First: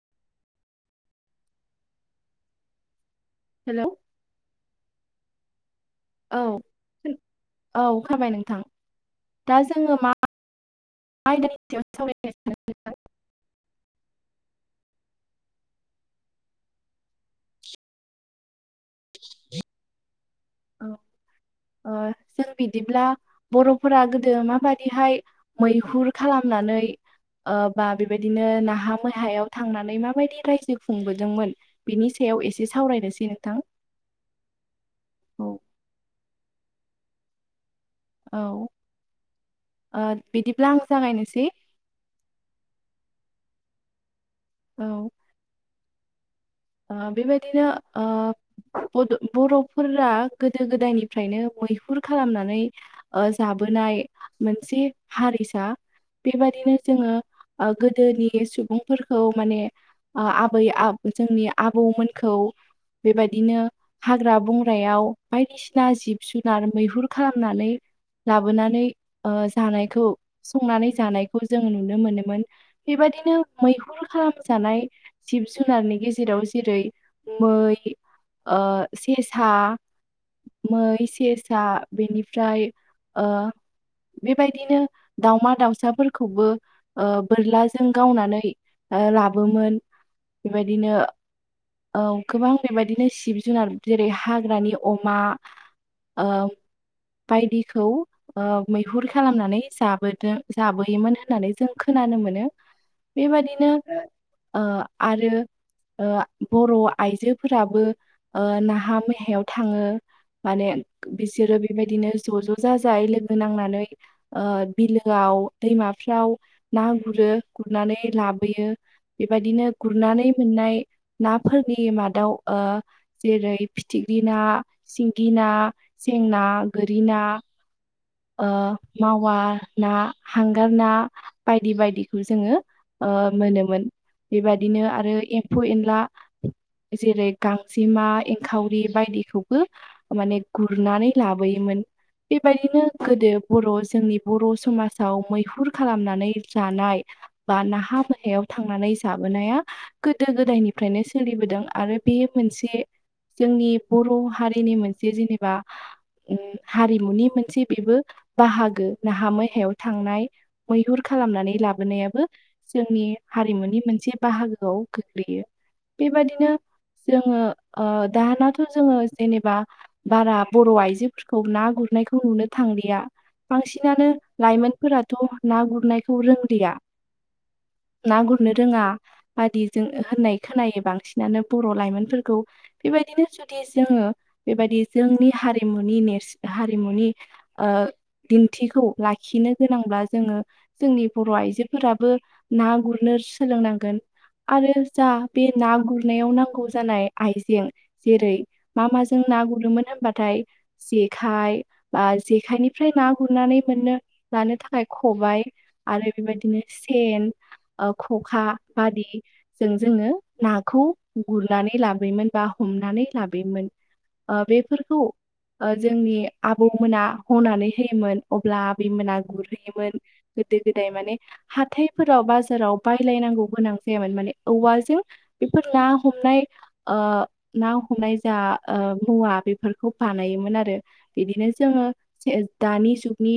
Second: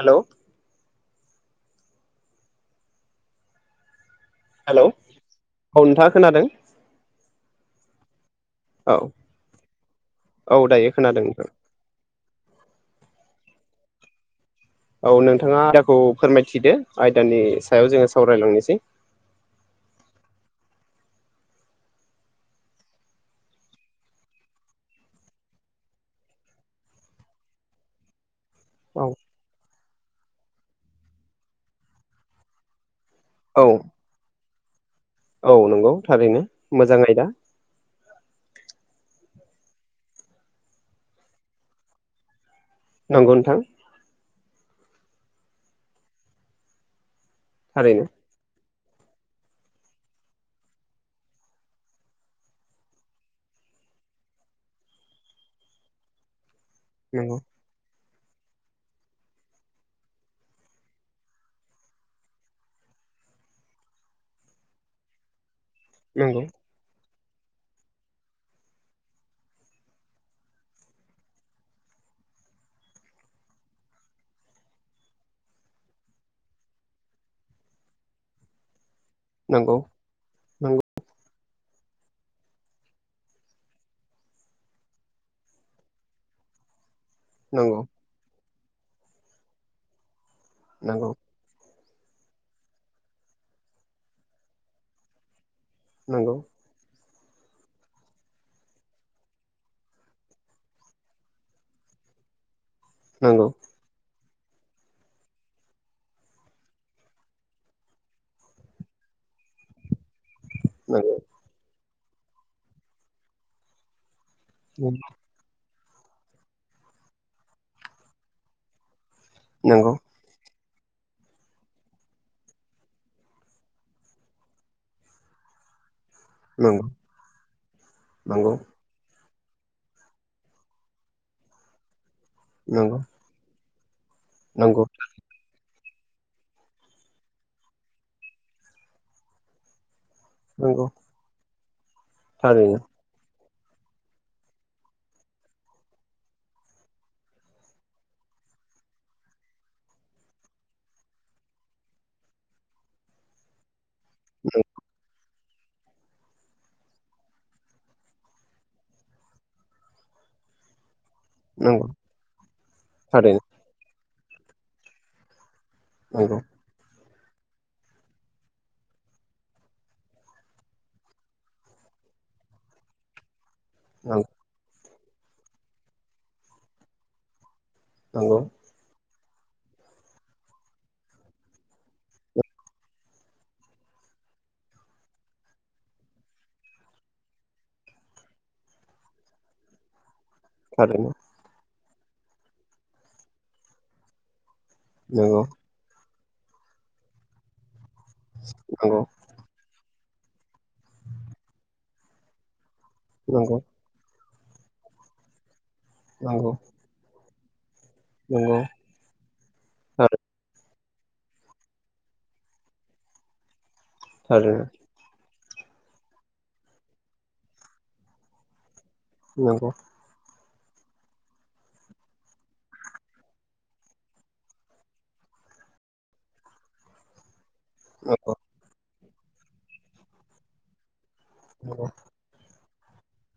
Hello. Hello. Hello औ नोंथां। औ औ खोनाबाय नोंथां। औ दा जोङो मा औ दायो खोनादों नोंथां आयदानि सायाव सावरायनो सानदों? नोंथां? औ नोंथाङा आयदाखौ फोरमायथिदो आयदानि सायाव जोङो सावरायलांनोसै। [inaudible] [inaudible] ओ जों बिदिब्ला बर'फोरा गोदो माबादिहाय मैहुर खालामनानै ओ बा बेबायदिनो ना हा औ मैहायाव थांनानै माबायदि रायजो खुंबोदोंमोन बेनि सायाव एसे सावरायनोसै नों औ। औ नंगौ थारैनो मोजां आयदा। औ ओ बिदिब्ला आं जागायनोसै। नंगौ नोंथां। औ। आ बेबायदिनो थारैनो आ बड' बर'फोरा गोदो गोदायनिफ्रायनो मैहुर खालामनानै ओ जाबोनाय मोनसे हारिसा बेबादिनो जोङो नंगौ आ गोदोनि सुबुंफोरखौ माने आ आबै आ जोंनि आबौमोनखौ बेबायदिनो हाग्रा बंग्रायाव बायदिसिना जिब नंगौ जुनार मैहुर खालामनानै लाबोनानै ओ जानायखौ संनानै जानायखौ जों नुनो मोनोमोन। बेबादिनो मैहुर खालामजानाय जिब जुनारनि गेजेराव जेरै मै ओ सेसा नंगौ मै सेसा बेनिफ्राय ओ बेबायदिनो दाउमा दाउसाफोरखौबो ओ नंगौ बोरलाजों गावनानै ओ लाबोमोन बेबायदिनो नंगौ औ गोबां बेबायदिनो जिब जुनार जेरै हाग्रानि अमा ओ नंगौ बायदिखौ मैहुर खालामनानै जाबोद जाबोयोमोन होननानै जों खोनानो मोनोना। नंगौ बेबादिनो ओ आरो। बर' आइजोफोराबो नाहा मैहायाव थाङो। माने नंगौ बिसोरो बेबायदिनो ज' ज' जाजाय लोगो नांनानैओ ओ बिलोआव दैमाफ्राव ना गुरो गुरनानै लाबोयो। बेबायदिनो नंगौ गुरनानै मोननायो नाफोरनि मादाव जेरै फिथिख्रि ना, सिंगि ना सें ना नंगौ गोरि ना ओ नंगौ मावा ना हांगार ना बायदि बायदिखौ जोङो। नंगौ मोनोमोन बेबायदिनो नंगौ आरो एम्फौ एनला। जेरै गांजेमा एंखावरि बायदिखौबो माने नंगौ गुरनानै लाबोयोमोन थारैनो बेबादिनो गोदो बर' जोंनि बर' समाजाव मैहुर खालामनानै जानायो बा नाहा मैहायाव थांनानै जाबोनाया गोदो गोदायनि फ्रायनो सोलिबोदों आरो बेयो मोनसे। जोंनि बर' हारिनि मोनसे जेनेबा ओ उम हारिमुनि मोनसे बेबो बाहागो नाहा मैहायाव थांनायो मैहुर खालामनानै नंगौ लाबोनायाबो जोंनि थारैनो हारिमुनि मोनसे बाहागोआव गोग्लैयो। नंगौ बेबादिनो जोङो दानाथ' जोङो जेनेबाओ बारा बर' आइजोफोरखौ ना गुरनायखौ नुनो थांलियाओ बांसिनानो लाइमोनफोराथ' ना गुरनायखौ रोंदिया। ना नंगौ नंगौ गुरनो रोङा बादि जों होननाय खोनायो बांसिनानो बर' लाइमोनफोरखौ। बेबायदिनो जुदि जोङो बेबायदि जोंनि हारिमुनि नेरसो हारिमुनिआ ओ दिन्थिखौ लाखिनो गोनांब्ला जोङो। जोंनि थारैनो बर' आइजोफोराबो ना गुरनो सोलोंनांगोन आरो जायो नंगौ ना गुरनायाव नांगौ जानाय आइजें जेरै मा नंगौ माजों ना गुरोमोन होनबाथायो जेखाय बा जेखायनिफ्राय ना गुरनानै नंगौ मोननो। लानो थाखाय खबाइ आरो नंगौ बेबायदिनो सेन ख'खो नंगौ बादिजों जोङो। नाखौ गुरनानै लाबोयोमोन बा हमनानै लाबोयोमोन। ओ थारैनो बेफोरखौओ ओ जोंनि आबौमोना हनानै होयोमोन अब्ला आबैमोना नंगौ गुरहैयोमोन। गोदो गोदाय माने। हाथायफोराव बाजाराव बायलायनांगौ गोनां जायामोन माने औवाजों। बेफोर ना हमनाय ना हमनाय नंगौ जायो ओ मुवा बेफोरखौ बानायोमोन आरो बिदिनो जोङो। नंगौ जे दानि जुगनि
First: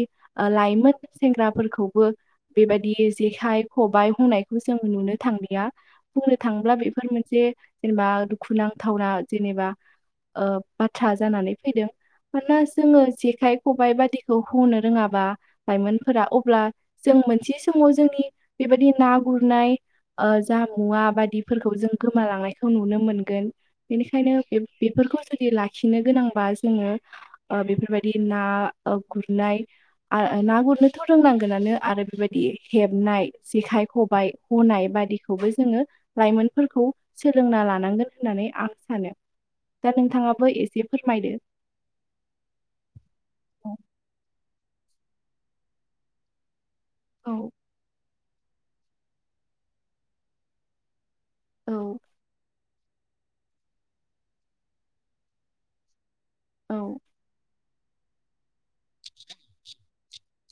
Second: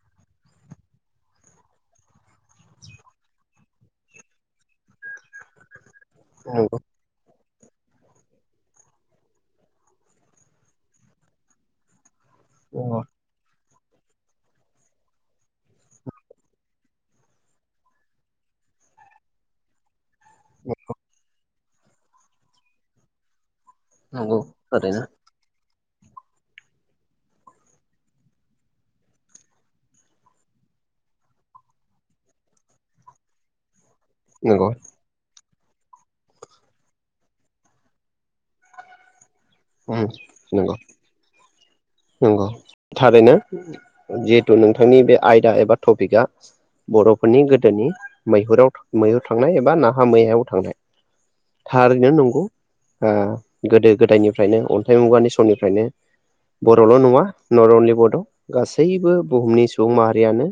लाइमोन सेंग्राफोरखौबो ओ बेबायदि जेखाइ खबाइ हनायखौ जों नुनो थांलिया बुंनो थाङोब्ला नंगौ बे फोर मोनसे जेनेबा दुखुुनांथावना जेनेबाओ बाथ्रा जानानै फैदों मानोना जोङो जेखाय खबाइ बादिखौ हनो रोङाबा लाइमोनफोरा अब्लाओ जों मोनसे समाव जोंनि बेबायदि ना गुरनाय ओ जा मुवा बायदिफोरखौ जों गोमालांनायखौ नुनो मोनगोन। बेनिखायनो नंगौ थारैनो बेफोरखौ जुदि लाखिनो गोनांबा जोङो। आ बेफोरबायदि ना गुरनाय। ना गुरनोथ' रोंनांगोनानो आरो बेबायदि हेबनाय जेखाय ख बाइ नंगौ हनाय बादिखौबो जोङो लाइ मोनफोरखौ सोलोंना लानांगोन होननानै आं सानो दा उम नोंथाङाबो नंगौ एसे फोरमायदो। नंगौ थारैनो औ जिहेथु नोंथांनि बे आयदा एबा टपिका औ बर'फोरनि गोदोनि मैहुराव मैहुर थांनाय एबा नाहा मैहायाव थांनाय औ थारैनो नंगौ गोदो गोदायनिफ्रायनो अन्थाइ मुगानि समनिफ्रायनो औ बर'ल' नङा नट अनलि बड' गासैबो बुहुमनि सुबुं माहारियानो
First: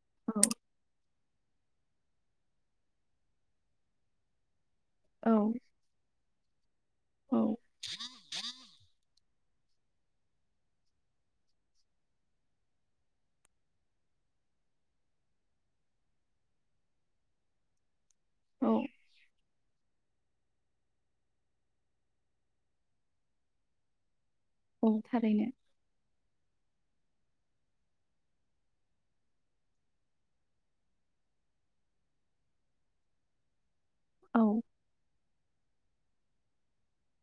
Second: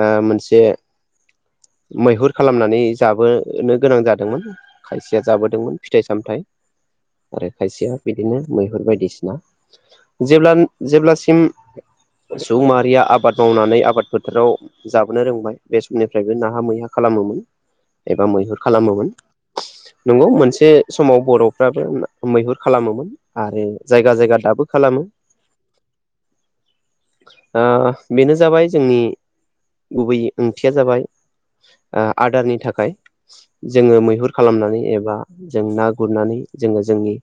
ओ मोनसे मैहुर खालामनानै जाबोनो गोनां जादोंमोन खायसेया औ जाबोदोंमोन फिथाइ सामथाइ आरो औ खायसेया बिदिनो मैहुर बायदिसिना जेब्ला जेब्लासिम सुबुं माहारिया आबाद मावनानै आबाद फोथाराव जाबोनो रोंबाय बे समनिफ्रायबो नाहा मैहा खालामोमोन एबा मैहुर औ खालामोमोन नंगौ मोनसे समाव बर'फ्राबो मैहुर खालामोमोन आरो जायगा जायगा दाबो औ खालामो थारैनो आ बेनो जाबाय जोंनि गुबै ओंथिया जाबाय आ आदारनि थाखाय जोङो मैहुर औ खालामनानै एबा जों ना गुरनानै जोङो जोंनि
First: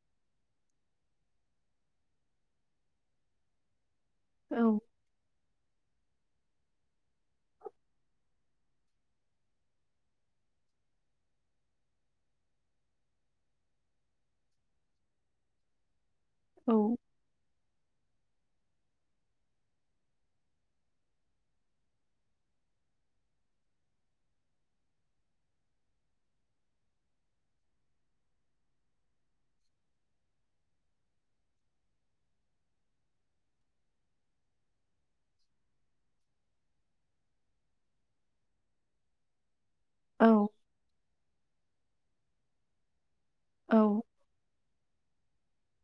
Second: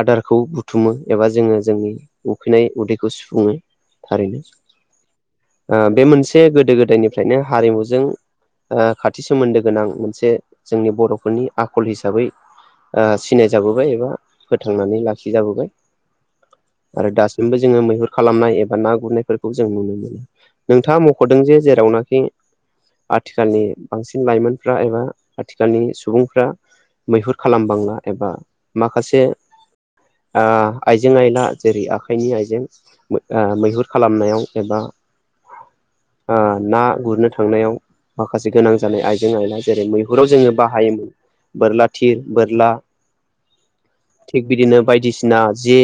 आदारखौ बुथुमो एबा जोङो जोंनि उखैनाय उदैखौ सुफुङो थारैनो औ आ बे मोनसे गोदो गोदायनिफ्रायनो हारिमुजों आ खाथि सोमोनदो गोनां मोनसे जोंनि बर'फोरनि आखल हिसाबै आ सिनायजाबोबाय एबा फोथांनानै लाखिजाबोबाय औ आरो दासिमबो जोङो मैहुर खालामनाय एबा ना गुरनायफोरखौ जों नुनो मोनो नोंथाङा मुख'दों जे जेरावनाखि आथिखालनि बांसिन लाइमोनफ्रा एबा आथिखालनि सुबुंफ्रा मैहुर खालामबांला एबा माखासे आइजें आयला जेरै आखाइनि आइजें मैहुर खालामनायाव एबा ना गुरनो थांनायाव माखासे गोनां जानाय आइजें आइला जेरै मैहुराव औ जोङो बाहायोमोन बोरला थिर बोरला थिग बिदिनो बायदिसिना जे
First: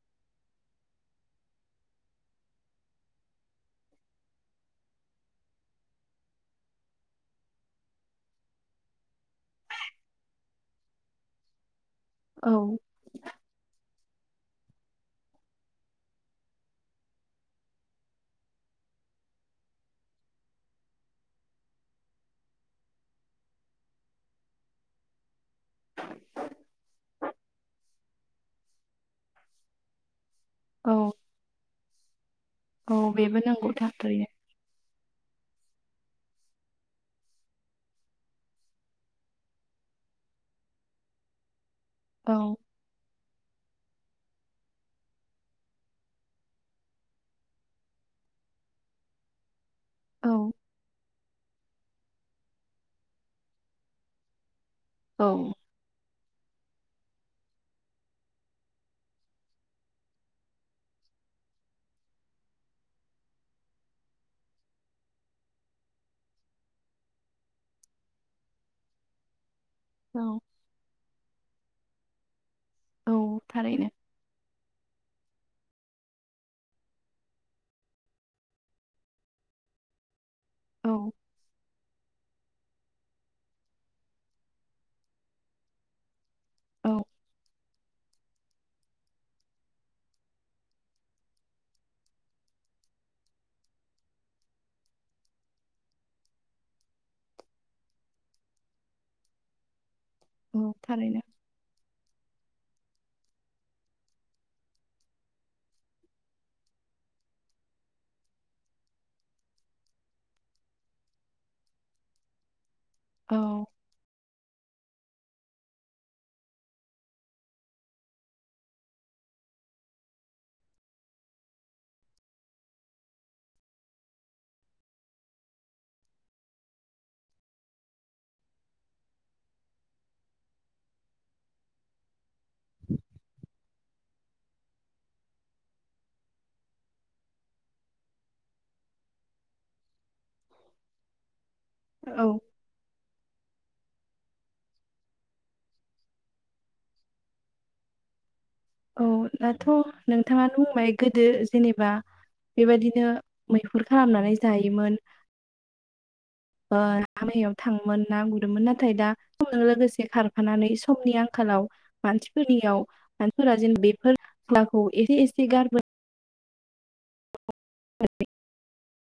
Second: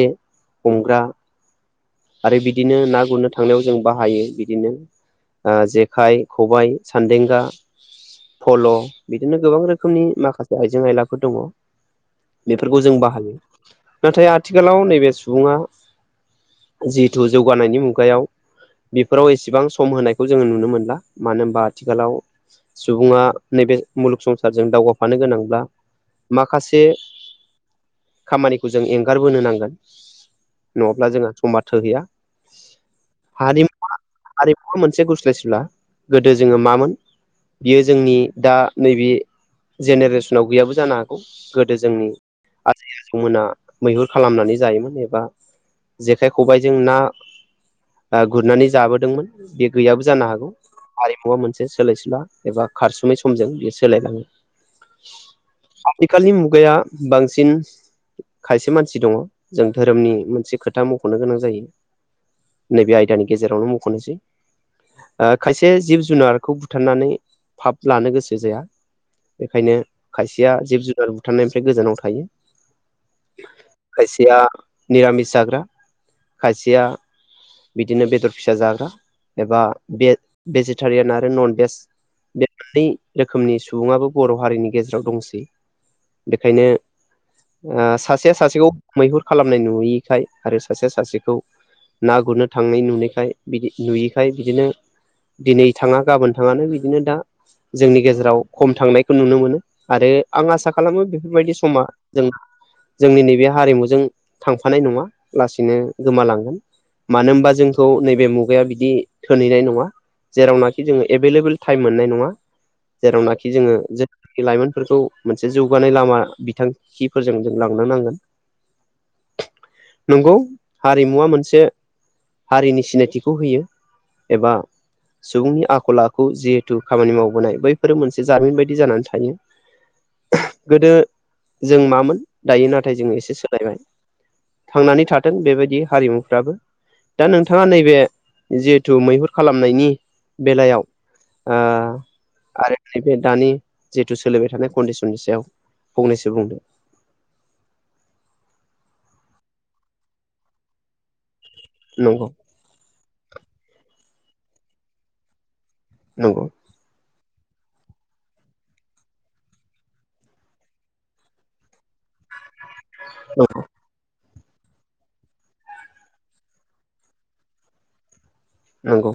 हमग्रा आरो बिदिनो ना गुरनो थांनायाव जों बाहायो बिदिनो ओ जेखाइ खबाय सानदेंगा फल' बिदिनो गोबां रोखोमनि माखासे आइजें आयलाफोर दङ औ बेफोरखौ जों बाहायो नाथाय आथिखालाव नैबे सुबुङा जिहेथु जौगानायनि मुगायाव बेफोराव एसेबां सम होनायखौ जोङो नुनो मोनला मानो होनबा आथिखालाव सुबुङा नैबे मुलुग संसारजों दावगाफानो गोनांब्ला माखासे खामानिखौ जों एंगारबोनो नांगोन नङाब्ला औ जोंहा समा थोहैया औ बेबो नंगौ थारैनो बेबो मोनसे गुस्लायसुला गोदो जोङो मामोन बियो जोंनि दा नैबे जेनेरेसनाव गैयाबो जानो हागौ गोदो जोंनि औ आजै आजौमोना मैहुर खालामनानै जायोमोन एबा जेखाय खबाइजों ना गुरनानै जाबोदोंमोन बे गैयाबो जानो औ हागौ हारिमुवा मोनसे बे सोलायसुला एबा खारसुमै समजों बियो सोलायलाङो औ आथिखालनि मुगाया बांसिन खायसे मानसि दङ जों दोरोमनि मोनसे खोथा मख'नो गोनां जायो नैबे आयदानि गेजेरावनो मख'नोसै आ खायसे जिब जुनारखौ बुथारनानै फाब लानो गोसो जाया बेखायनो औ खायसेया जिब जुनार बुथारनायनिफ्राय गोजानाव थायो औ थारैनो खायसेया मिरामिस जाग्रा खायसेया बिदिनो बेदर फिसा जाग्रा एबा औ भेजिटारियान आरो नन भेज। मैननै रोखोमनि सुबुङाबो बर' हारिनि गेजेराव दंसै। औ बेखायनो आ सासेया सासेखौ मैहुर खालामनाय नुयिखाय आरो सासे सासेखौ ना गुरनो थांनाय नुनायखाय बिदि नुयैखाय बिदिनो दिनै थाङा गाबोन थाङानो बिदिनो दा जोंनि गेजेराव खम थांनायखौ नुनो मोनो आरो आं आसा औ खालामो थारैनो बेफोरबायदि समा जों जोंनि नैबे हारिमुजों थांफानाय नङा लासैनो गोमालांगोन। मानो होनबा जोंखौ नैबे मुगाया बिदि थोनहैनाय नङा। जेरावनाखि जोङो एभेलेबोल टाइम मोननाय नङा औ जेरावनाखि जोङो जों लाइमोनफोरखौ मोनसे जौगानाय लामा बिथांखिफोरजों जों लांनो नांगोन। नंगौ हारिमुवा मोनसे हारिनि सिनायथिखौ होयो एबा सुबुंनि आखल आखु जिहेथु खामानि मावबोनाय बैफोरो मोनसे जारिमिन बायदि जानानै थायो। गोदो जों मामोन दायो नाथाय जों एसे सोलायबाय। थांनानै थाथों बेबायदि हारिमुफ्राबो। दा नोंथाङा नैबे जिहेथु मैहुर खालामनायनि बेलायाव औ आरो नैबे दानि जिहेथु सोलिबाय थानाय कन्डिसननि सायाव फंनैसो बुंदों। औ दाथ' नोंथाङानो बुंबाय। गोदो जेनेबा नंगौ बेबायदिनो मैहुर खालामनानै जायोमोन। नंगौ। आमैया थाङोमोन ना गुरोमोन। नाथाय दा समजों लोगोसे खारफानानै समनि आंखालाव मानसिफोरनियाव औ मानसिफोरा जेन बेफोर खेलाखौ एसे एसे गारबोनाय बै नंगौ।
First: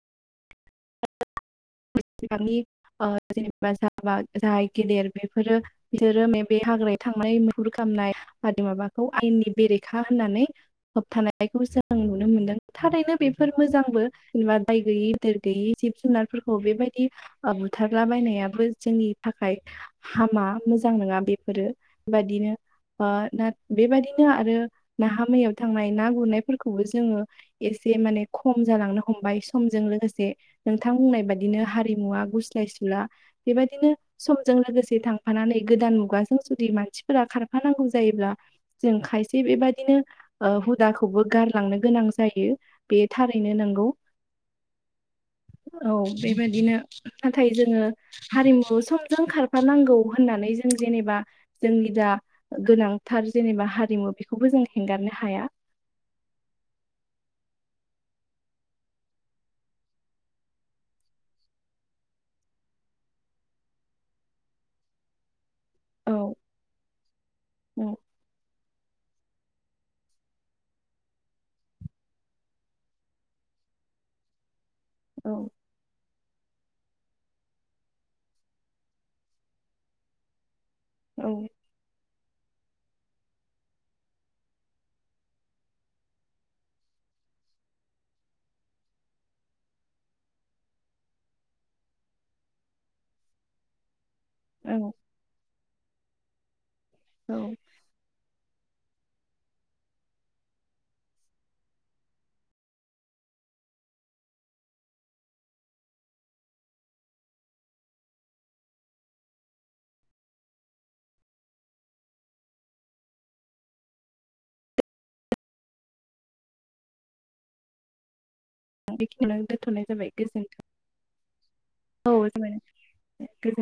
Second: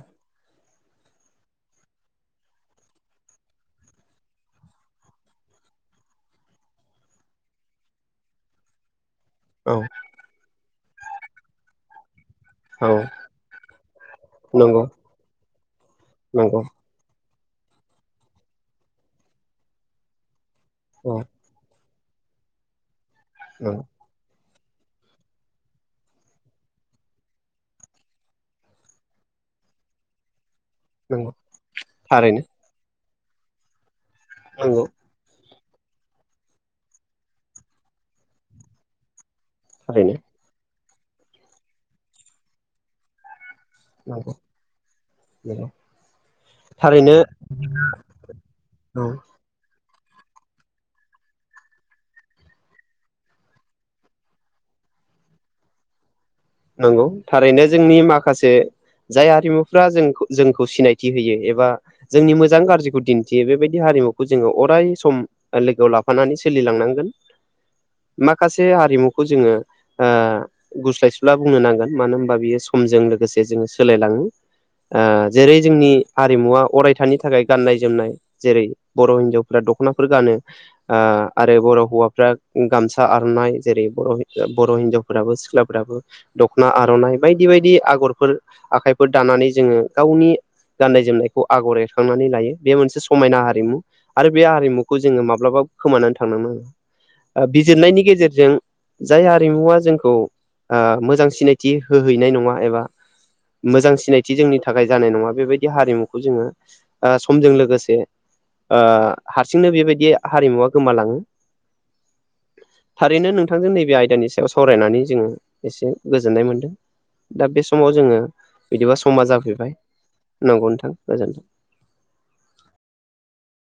जेनबा जाय गेदेर बेफोरो बिसोरो मा बे हाग्रायाव थांनाय मुहुर खालामनाय बि माबाखौ आयेननि औ बेरेखा होननानै होबथानायखौ जों नुनो मोनदों। औ थारैनो बेफोर मोजांबो जेनेबा दाय नंगौ गैयि गिदिर गैयि जिब जुनार नंगौ बेबायदि बुथारला बायनायाबो जोंनि थाखाय हामा मोजां औ नङा बेफोरो बेबादिनो ओ दा नंगौ बेबादिनो आरो नाहा मैयाव थांनाय ना गुरनायफोरखौबो जोङो एसे माने खम जालांनो हमबाय समजों लोगोसे नोंथां बुंनाय नंगौ बादिनो हारिमुवा थारैनो गुस्लाय सुला बेबायदिनो समजों नंगौ लोगोसे थां खारफानानै गोदान मुगाजों जुदि मानसिफोरा खारफानांगौ जायोब्ला जों खायसे बेबायदि थारैनो बिदिनो हुदाखौबो गारलांनो गोनां जायो बे थारैनो नोंगौ। नंगौ। बेबायदिनो थारैनो नाथाय जोङो हारिमुखौ औ समजों खारफानांगौ होननानै जों जेनेबा जोंनि दा गोनांथार जेनेबा हारिमु बेखौबो जों हेंगारनो हाया। नंगौ थारैनो जोंनि माखासे जाय आरिमुफ्रा जों जोंखौ सिनायथि होयो एबा जोंनि मोजां गाज्रिखौ दिन्थियो बेबायदि हारिमुखौ जोङो अराय सम लोगोआव औ लाफानानै सोलिलांनांगोन औ माखासे हारिमु खौ जोङो ओ गुस्लायसोला ब्ला बुंनो नांगोन मानो होनबा बियो समजों लोगोसे जोङो सोलायलाङो। ओ औ जेरै जोंनि हारिमुवा अरायथानि थाखाय गाननाय जोमनाय। जेरै बर' हिनजावफ्रा दख'नाफोर गानो औ आरो बर' हौवाफ्रा गामसा आरनाय जेरै बर' बर' हिनजावफोराबो सिख्लाफोराबो दख'ना आर'नाइ बायदि बायदि आगरफोर आखाइफोर दानानै जोङो गावनि गाननाय जोमनायखौ आगर एरखांनानै लायो बे मोनसे समायना हारिमु आरो बे औ हारिमुखौ जोङो माब्लाबा खोमानानै थांनो नाङा औ बिजिरनायनि गेजेरजों जाय हारिमुवा जोंखौ ओ मोजां सिनायथि होहैनाय नङा एबा मोजां सिनायथि जोंनि थाखाय जानाय नङा बेबायदि हारिमुखौ जोङो ओ समजों लोगोसे ओ हारसिंनो बेबायदि हारिमुवा गोमालाङो थारैनो नोंथांजों नैबे आयदानि सायाव सावरायनानै जोङो एसे गोजोननाय मोन्दों दा बे समाव जोङो बिदिबा समा बेखिनियावनो जाफैबाय दोनथ'नाय जाबाय गोजोनथों नंगौ नोंथां गोजोनथों औ गोजोन बाय नोंथां बिरगोन